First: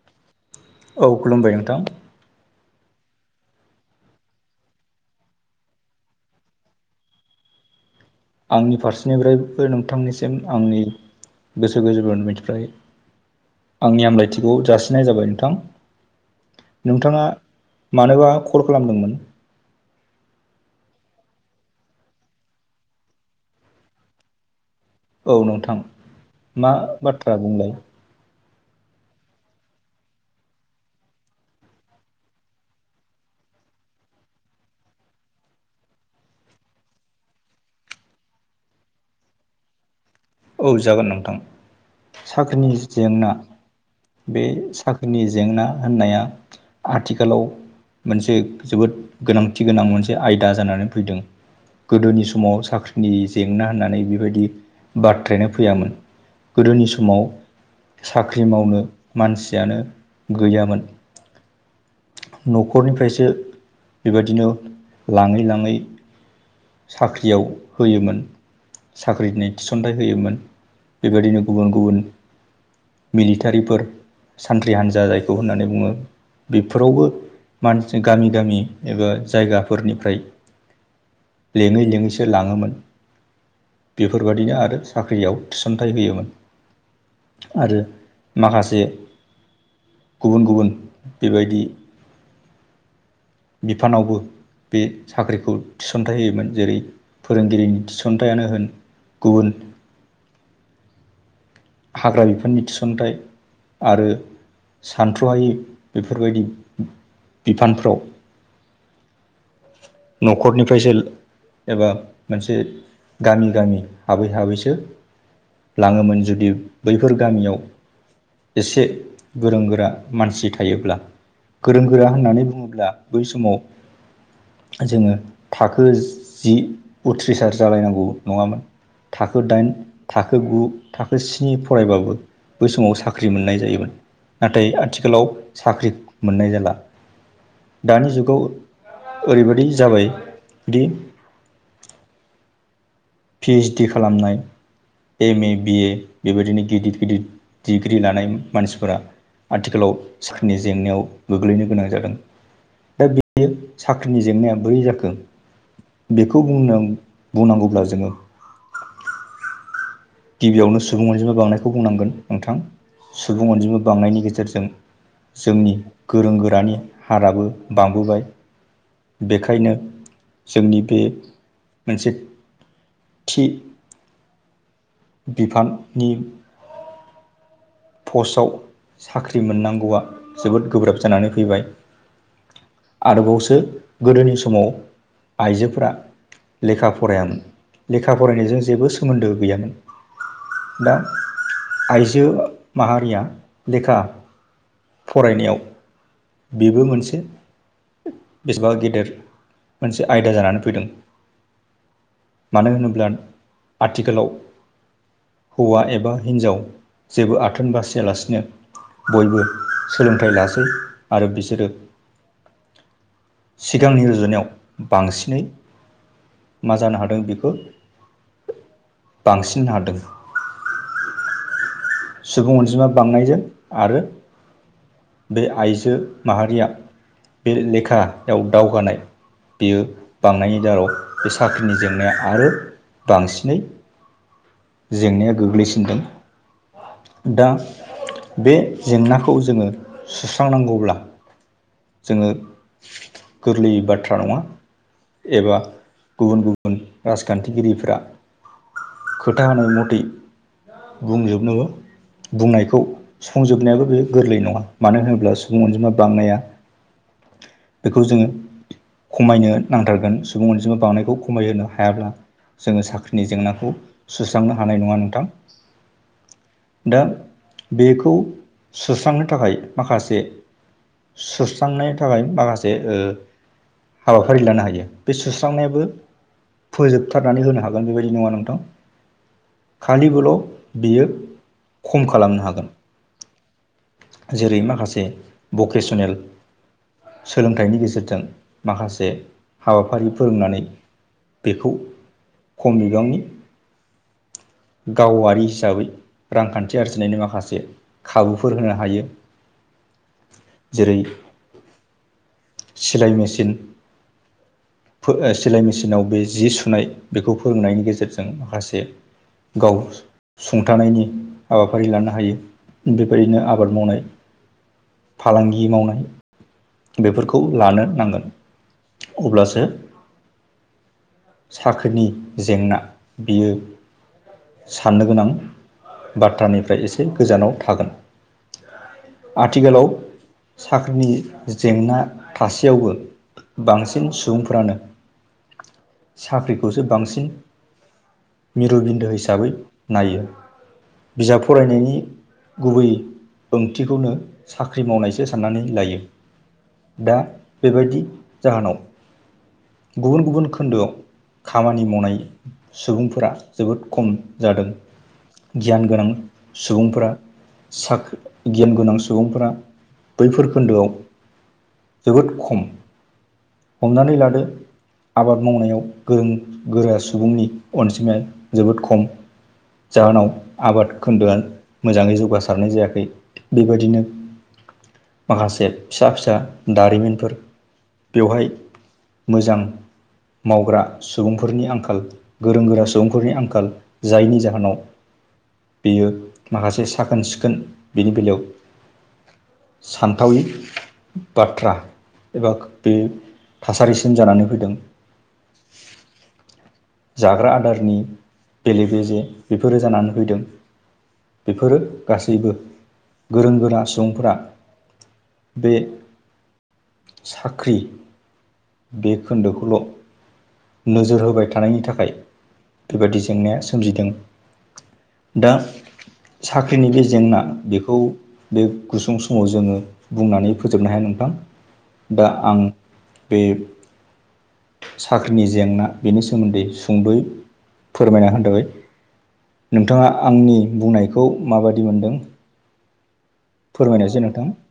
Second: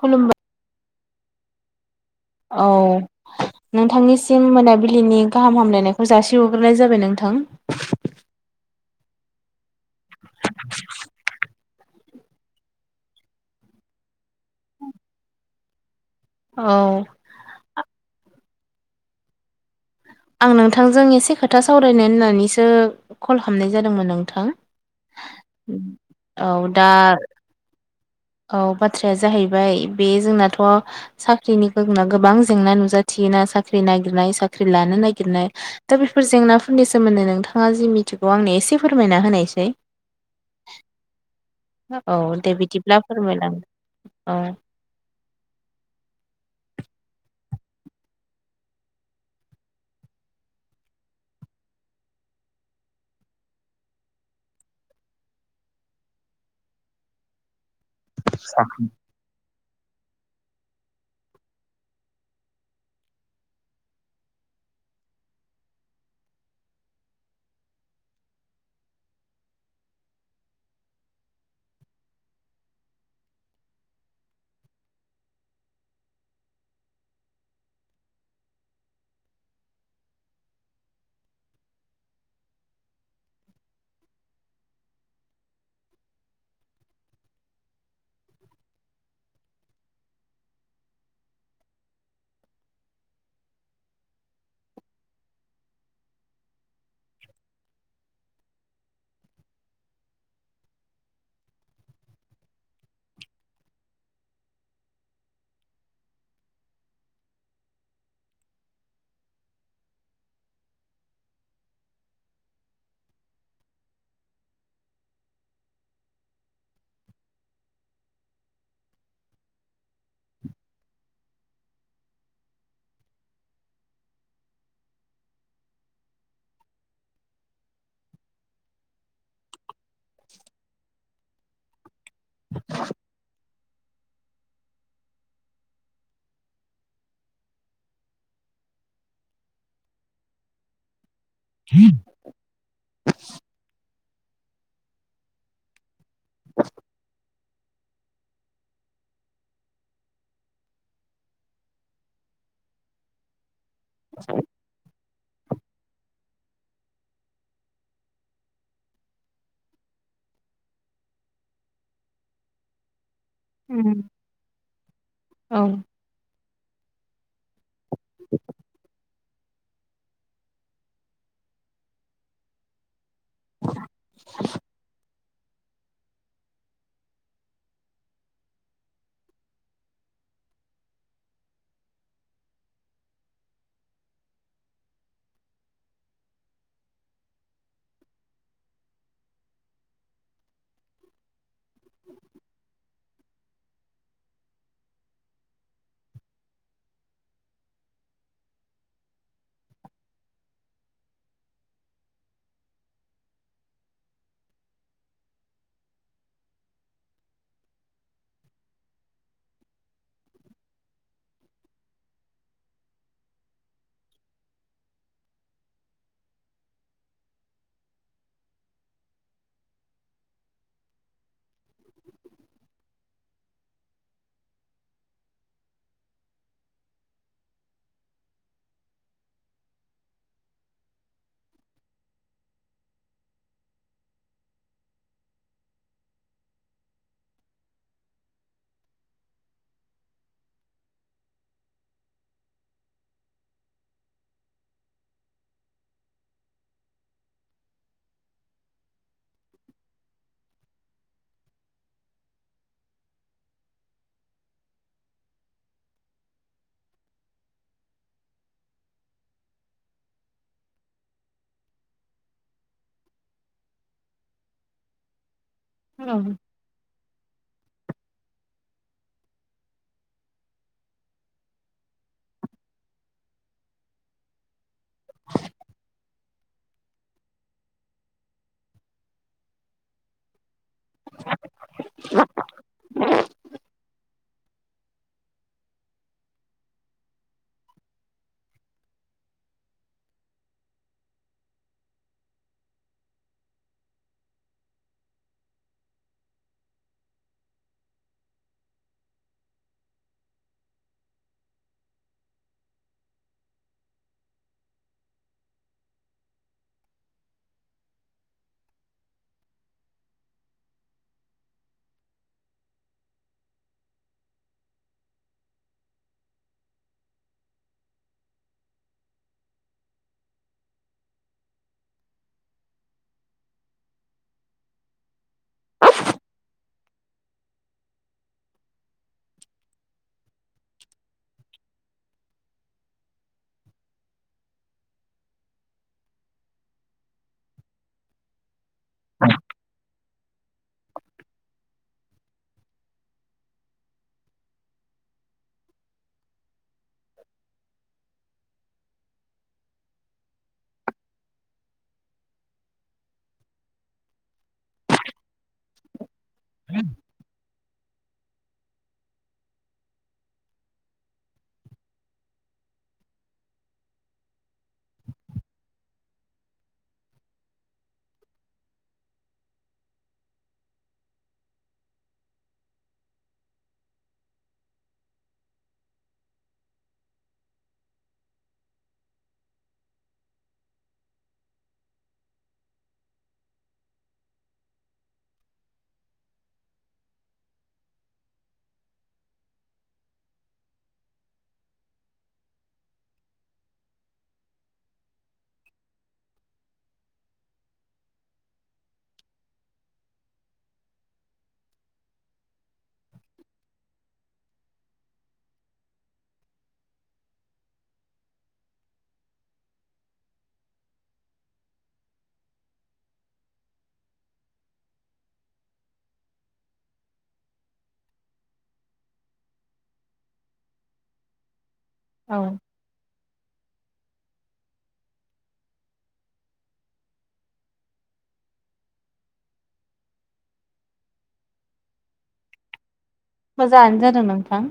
खुलुमबाय औ खुलुमबाय नोंथां औ नोंथांनिसिम मोनाबिलिनि गाहाम हामलायनायखौ जासिहरग्रोनाय जाबाय नोंथां आंनि फारसेनिफ्रायबो नोंथांनिसिम आंनि गोसो गोजोरनिफ्राय आंनि आमलायथिखौ जासिनाय जाबाय नोंथां औ नोंथाङा मानोबा कल खालामदोंमोन आं नोंथांजों एसे खोथा सावरायनो होननानैसो कल हामनाय जादोंमोन नोंथां औ नोंथां औ मा दा बाथ्रा बुंलाय औ बाथ्राया जाहैबाय बे जोंनाथ' साख्रिनि गुना गोबां जेंना नुजाथियोना साख्रि नागिरनाय साख्रि लानो नागिरनाय दा बेफोर जेंनाफोरनि सोमोन्दै नोंथाङा जि मिथिगौ आंनो एसे फोरमायना होनायसै औ जागोन नोंथां औ दे साख्रिनि बिदिब्ला जेंना फोरमायलां औ बे साख्रिनि जेंना होननाया आथिखालाव मोनसे जोबोद गोनांथि गोनां मोनसे आयदा जानानै फैदों गोदोनि समाव साख्रिनि जेंना होननानै बेबायदि बाथ्रायानो फैयामोन गोदोनि समाव साख्रि मावनो मानसियानो गैयामोन न'खरनिफ्रायसो बेबायदिनो लाङै लाङै साख्रियाव होयोमोन साख्रिनि थिसनथाइ होयोमोन बेबायदिनो गुबुन गुबुन मिलिटारिफोर सानथ्रि हान्जा जायखौ होननानै बुङो बेफोरावबो मानसि गामि गामि एबा जायगाफोरनिफ्राय लेङै लिङैसो लाङोमोन बेफोरबायदिनो आरो साख्रियाव थिसनथाइ होयोमोन आरो माखासे गुबुन गुबुन बेबायदि बिफानावबो बे साख्रिखौ थिसनथाइ होयोमोन जेरै फोरोंगिरिनि थिसनथायानो होन गुबुन हाग्रा बिफाननि थिसनथाइ आरो सानथ्र'हायै बेफोरबायदि बिफानफ्राव न'खरनिफ्रायसो एबा मोनसे गामि गामि हाबै हाबैसो लाङोमोन जुदि बैफोर गामियाव एसे गोरों गोरा मानसि थायोब्ला गोरों गोरा होननानै बुङोब्ला बै समाव जोङो थाखो जि उथ्रिसार जालायनांगौ नङामोन। थाखो दाइन थाखो गु थाखो स्नि फरायबाबो बै समाव साख्रि मोननाय जायोमोन। नाथाय आथिखालाव साख्रि मोननाय जाला दानि जुगाव ओरैबायदि जाबाय दि [inaudible] पि ओइस डि खालामनाय एम ए बिए बेबायदिनो गिदिर गिदिर डिग्रि लानाय मानसिफोरा आथिखालाव [unintelligible] नि जेंनायाव गोग्लैनो गोनां जादों दा बेयो साख्रिनि जेंनाया बोरै जाखो बेखौ बुंनों बुंनांगौब्ला जोङो गिबियावनो सुबुं अनजिमा बांनायखौ बुंनांगोन नोंथां। सुबुं अनजिमा उम बांनायनि गेजेरजों औ जोंनि गोरों गोरानि हाराबो बांबोबाय। बेखायनो जोंनि बे मोनसे थि [inaudible] बिफाननि पस्टाव साख्रि मोननांगौआ जोबोद गोब्राब जानानै फैबाय। आरोबावसो गोदोनि समाव आइजोफोरा लेखा फरायामोन लेखा फरायनायजों जेबो सोमोन्दो गैयामोन। दा आइजो माहारिया लेखा फरायनायाव बेबो मोनसे बेसेबा गेदेर मोनसे आयदा जानानै फैदों। मानो होनोब्ला आथिखालाव हौवा एबा हिन्जाव जेबो आथोन बासियालासिनो बयबो सोलोंथाइ लासै आरो बिसोरो सिगांनि रुजुनायाव बांसिनै मा जानो हादों बेखौ बांसिन हादों। सुबुं अनजिमा बांनायजों आरो बे आइजो माहारिया बे लेखायाव दावगानाय बियो बांनायनि दाराव बे साख्रिनि जेंनाया आरो बांसिनै जेंनाया गोग्लैसिनदों। दा बे जेंनाखौ जोङो सुस्रांनांगौब्ला जोङो गोरलैयै बाथ्रा नङा। एबा गुबुन गुबुन राजखान्थिगिरिफ्रा खोथा होनाय मथै बुंजोबनोबो बुंनायखौ सुफुंजोबनायाबो बेयो गोरलै नङा मानो होनोब्ला सुबुं अनजिमा बांनाया बेखौ जोङो खमायनो नांथारगोन सुबुं अनजिमा बांनायखौ खमायहोनो हायाब्ला जोङो साख्रिनि जेंनाखौ सुस्रांनो हानाय नङा नोंथां। [unintelligible] दा बेखौ सुस्रांनो थाखाय माखासे सुस्रांनाय थाखाय माखासे ओ हाबाफारि लानो हायो बे सुस्रांनायाबो फोजोबथारनानै होनो हागोन बेबायदि नङा नोंथां। खालिबोल' बियो खम खालामनो हागोन। जेरै माखासे भकेसनेल सोलोंथाइनि गेजेरजों माखासे हाबाफारि फोरोंनानै बेखौ खम बिबांनि गावारि हिसाबै रांखान्थि आरजिनायनि माखासे खाबुफोर होनो हायो जेरै सिलाय मेसिन फो सिलाय मेसिनाव बे जि सुनाय बेखौ फोरोंनायनि गेजेरजों माखासे गाव सुंथानायनि हाबाफारि लानो हायो बेबायदिनो आबाद मावनाय फालांगि मावनाय बेफोरखौ लानो नांगोन अब्लासो साख्रिनि जेंना बियो साननो गोनां बाथ्रानिफ्राय एसे गोजानाव थागोन आथिखालाव साख्रिनि जेंना थासेयावबो बांसिन सुबुंफ्रानो साख्रिखौसो बांसिन मिरु बिन्दो हिसाबै नायो बिजाब फरायनायनि गुबै ओंथिखौनो साख्रि मावनायसो साननानै लायो दा बेबायदि जाहोनाव गुबुन गुबुन खोनदोयाव खामानि मावनाय सुबुंफोरा जोबोद खम जादों गियान गोनां सुबुंफोरा साख गियान गोनां सुबुंफोरा बैफोर खोनदोयाव जोबोद खम हमनानै लादो आबाद मावनायाव गोरों गोरा सुबुंनि अनजिमाया जोबोद खम जाहोनाव आबाद खोनदोआ मोजाङै जौगासारनाय जायाखै बेबायदिनो माखासे फिसा फिसा दारिमिनफोर बेवहाय मोजां मावग्रा सुबुंफोरनि आंखाल गोरों गोरा सुबुंफोरनि आंखाल जायनि जाहोनाव बेयो माखासे साखोन सिखोन बेनि बेलायाव सानथावै बाथ्रा एबा बे थासारिसिम जानानै फैदों जाग्रा आदार नि बेले बेजे बेफोरो जानानै फैदों बेफोरो गासैबो गोरों गोरा सुबुंफोरा बे साख्रि बे खोनदोखौल' नोजोर होबाय थानायनि थाखाय बेबायदि जेंनाया सोमजिदों दा साख्रिनि बे जेंना बेखौ बे गुसुं समाव जोङो बुंनानै फोजोबनो हाया नोंथां दा औ आं बे नि जेंना बेनि सोमोनदै सुंद'यै फोरमायना होनो थाखाय नोंथाङा आंनि बुंनायखौ माबादि मोनदों मोजाङानो जादों नोंथां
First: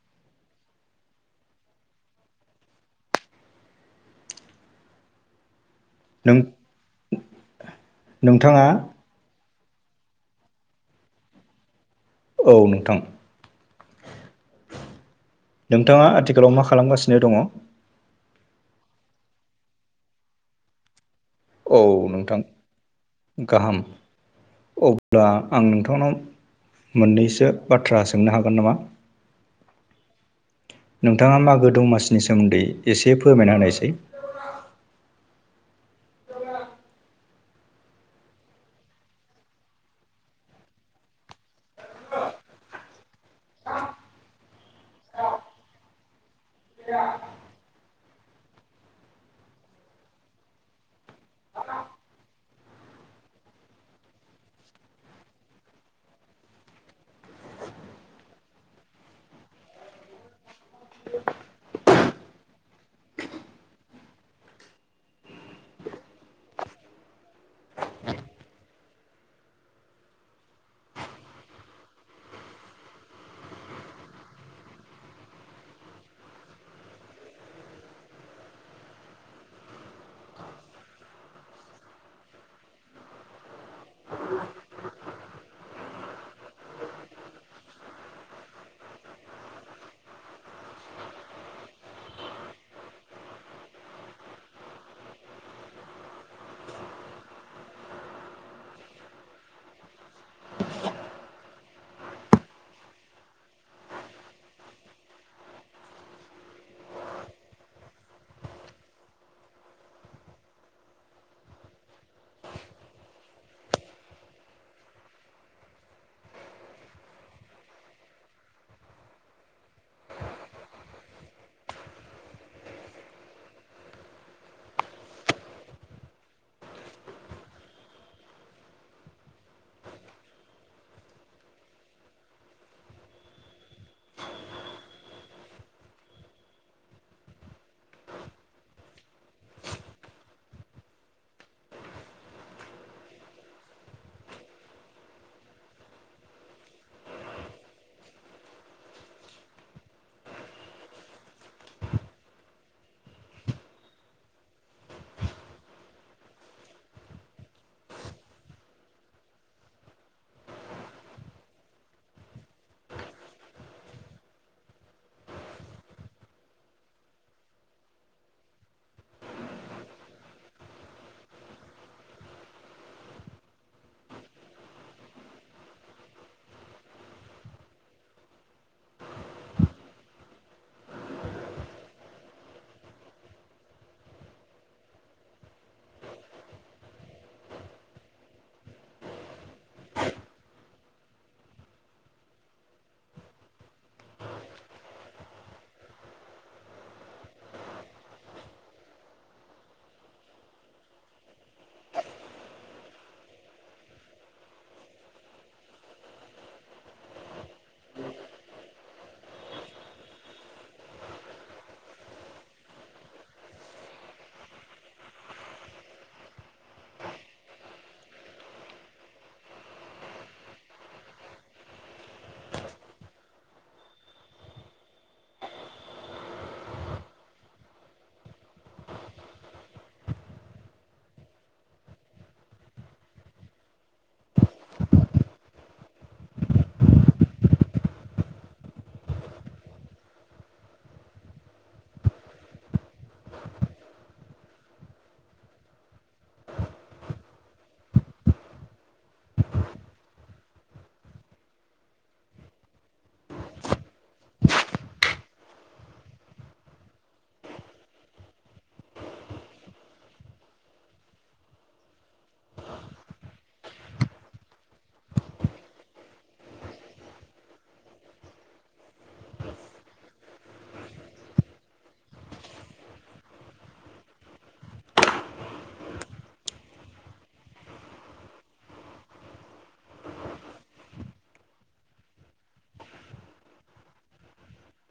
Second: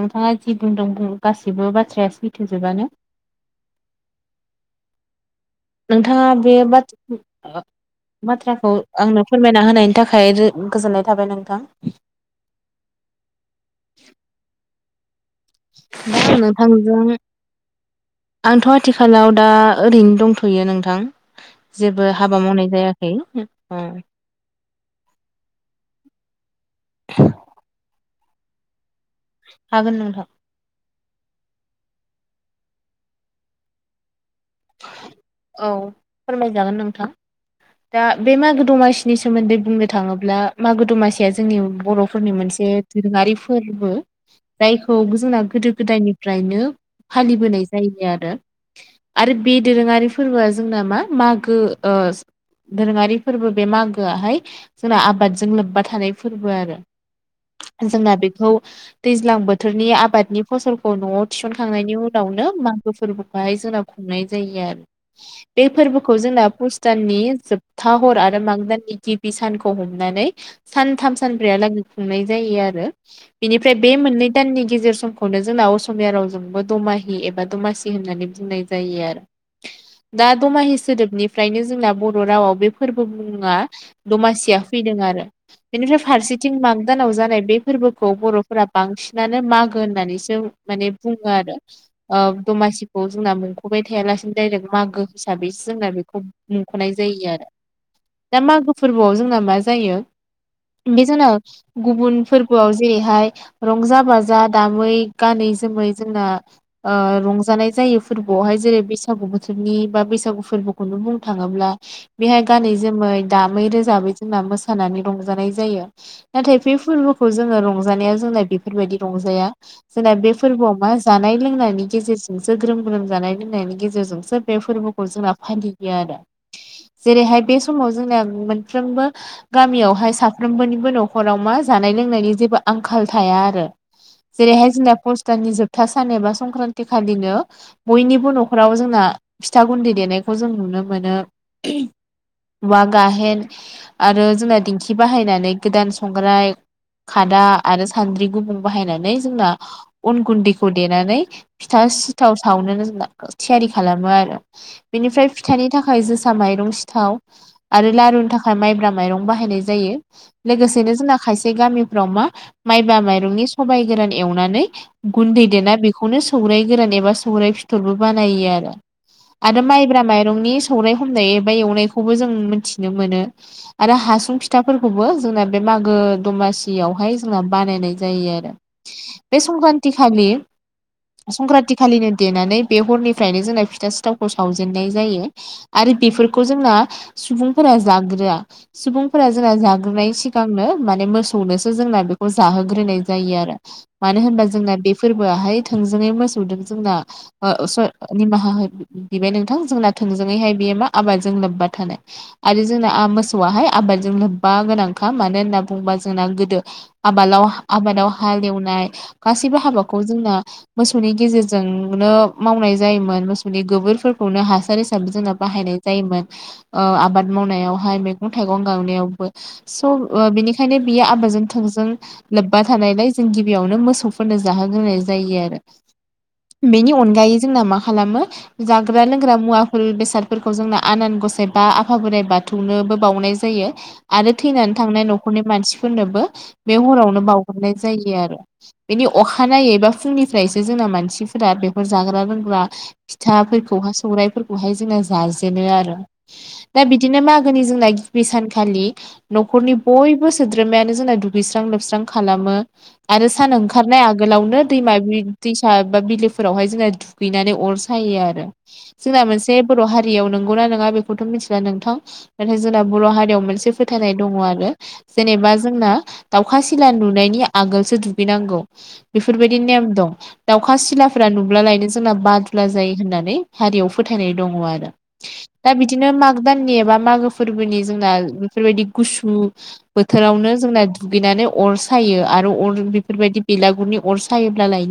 नोंथाङा जि बुंदों गासिबो बाथ्राया सैथोजोबानो नोंथाङा नों बे बाथ नोंथाङा बाथ्राखौ आंनो फोरमायना होनायनि थाखाय रो गोजोननाय थाबाय नोंथां औ नोंथां नोंथाङा दा आं आथिखालाव मा नोंथांजों खालामगासिनो दङ आंथ' आथिखालाव दा ओरैनो दंथ'यो नोंथां औ जेबो नोंथां हाबा मावनाय जायाखै गाहाम अब्ला आं नोंथांनाव मोननैसो बाथ्रा सोंनो हागोन नामा होगोन नोंथां नोंथाङा मागो दमासिनि सोमोनदै एसे फोरमायना होनायसै औ फोरमायजागोन नोंथां दा बे मागो दमासिनि सोमोनदै बुंनो थांङोब्ला मागो दमासिया जोंनि बर'फोरनि मोनसे दोरोंङारि फोरबो जायखौ जोंना गोदो गोदायनिफ्रायनो फालिबोनाय जायोबाय आरो आरो बे दोरोंङारि फोरबोया जोंना मा मागो ओ दोरोङारि फोरबो बे मागोयाहाय जोंना आबादजों लोब्बा थानाय फोरबो आरो जोंना बेखौ दैज्लां बोथोरनि आबादनि फसलखौ न'आव थिसनखांनायनि उनावनो मागो फोरबोखौहाय जोंनाव खुंनाय जायो आरो बे फोरबोखौ जोंना पुस दाननि जोब था हर आरो माग दाननि गिबि सानखौ हमनानै सानथाम सानब्रैयालागै खुंनाय जायो आरो बेनिफ्राय बे मोननै दाननि गेजेर समखौनो जोंना असमिया रावजोंबो दमाहि एबा दमासि होननानै बुंनाय जायो आरो दा दमाहि सोदोबनिफ्रायनो जोंना बर' रावाव बे फोरबो मुंङा दमासिया फैदों आरो बेनिफ्राय फारसेथिं माग दानाव जानाय बे फोरबोखौ बर'फोरा बांसिनानो मागो होननानैसो माने बुङो आरो दमासिखौ जोंना मोन बाय थायालासिनो डाइरेक्ट मागो हिसाबैसो जोंना बेखौ मुंख'नाय जायो आरो दा मागो फोरबोआव जोंना मा जायो बे जोंना गुबुन फोरबोआव जेरैहाय रंजा बाजा दामै गानै जोमै जोंना रंजानाय जायो फोरब खौहाय जेरै बैसागु बोथोरनि बा बैसागु फोरबोखौनो बुंनो थाङोब्ला बेहाय गानै जोमै दामै रोजाबै जोंना मोसानानै रंजानाय जायो। नाथाय बे फोरबोखौ जोंङो रंजानाया जोंना बेफोरबायदि रंजाया जोंना बे फोरबोआव मा जानाय लोंनायनि गेजेरजोंसो ग्रोम लोमजानाय लोंनायनि गेजेरजोंसो बे फोरबोखौ जोंना फालिबोयो आरो जेरैहाय बे समाव जोंना मोनफ्रोमबो गामियावहाय साफ्रोमबोनिबो न'खराव मा जानाय लोंनायनि जेबो आंखाल थाया आरो जेरैहाय जोंना पुष दाननि जोबथा सान एबा संक्रान्ति खालिनो बयनिबो न'खराव जोंना फिथा गुन्दै देनायखौ जों नुनो मोनो औवा गाहेन आरो जोंना दिंखि बाहायनानै गोदान संग्राय खादा आरो सान्द्रि गुबुं बाहायनानै जोंना अन गुन्दैखौ देनानै फिथा सिथाव सावनोनो जोंना थियारि खालामो आरो बेनिफ्राय फिथानि थाखाय जोसा माइरं सिथाव आरो लारुनि थाखाय माइब्रा माइरं बाहायनाय जायो। लोगोसेनो जोंना खायसे गामिफ्राव मा माइब्रा माइरंनि सबाइ गोरान एवनानै गुन्दै देना बेखौनो सौराय गोरान एबा सौराय फिथरबो बानायो आरो आरो माइब्रा माइरंनि सौराय हमनाय एबा एवनायखौबो जों मोनथिनो मोनो आरो हासुं फिथाफोरखौबो जोंना बे मागो दमासियावहाय जोंना बानायनाय जायो आरो बे संक्रान्ति खालि संक्रान्ति खालिनो देनानै बे हरनिफ्रायनो जोंना फिथा सिथावखौ सावजेननाय जायो आरो बेफोरखौ जोंना सुबुंफोरा जाग्रोआ सुबुंफोरा जोंना जाग्रोनाय सिगांनो माने मोसौनोसो जोंना बेखौ जाहोग्रोनाय जायो आरो मानो होनबा जोंना बे फोरबोआहाय थोंजोङै मोसौदों जोंना ओ स निमाहा बिबाय नोंथां जोंना थोंजोङैहाय बियो मा आबादजों लोब्बा थानाय आरो जोंना मोसौआाहाय आबादजों लोब्बा गोनांखा मानो होनना होनना बुंङोबा जोंना गोदो आबालाव आबादाव हाले एवनाय गासैबो हाबाखौ जोंना मोसौनि गेजेरजों नो मावनाय जायोमोन मोसौनि गोबोरफोरखौनो हासार हिसाबै जोंना बाहायनाय जायोमोन आबाद मावनायावहाय मैगं थाइगं गांनायावबो स' बिनिखायनो बियो आबादजों थोंजों लोब्बा थानायलाय जों गिबियावनो मोसौफोरनो जाहोग्रोनाय जायो आरो बेनि अनगायै जोंना मा खालामो जाग्रा लोंग्रा मुवाफोर बेसादफोरखौ जोंना आनान गसाइ बा आफा बोराइ बाथौनोबो बावनाय जायो आरो थैनानै थांनाय न'खरनि मानसिफोरनोबो बे हरावनो बावग्रोनाय जायो आरो बेनि अखानायै बा फुंनिफ्रायसो जोंना मानसिफोरा बेफोर जाग्रा लोंग्रा फिथाफोरखौहाय सौराय फोरखौहाय जोङो जाजेनो आरो दा बिदिनो मागोनि जोंना गिबि सानखालि नखरनि बयबो सोद्रोमायानो जोंना दुगैस्रां लोबस्रां खालामो आरो सान ओंखारनाय आगोलावनो दैमा दैसा बा बिलो फोरावहाय जोंना दुगैनानै अर सायो आरो जोंना मोनसे बर' हारियाव नोंगौना नङा बेखौथ' मिथिला नोंथां नाथाय जोंना बर' हारियाव मोनसे फोथायनाय दङ आरो जेनेबा जोंना दाउखा सिला नुनायनि आगोलसो दुगैनांगौ बेफोरबायदि नेम दं दाउखा सिला फ्रा नुब्लालायनो जोंना बादुला जायो होननानै हारियाव फोथायनाय दङ आरो दा बिदिनो माग दाननि एबा मागो फोरबोनि जोंना बेफोरबायदि गुसु बोथोरावनो जोंना दुगैनानै अर सायो आरो अर बेफोरबायदि बेलागुरनि अर सायोब्लालायनो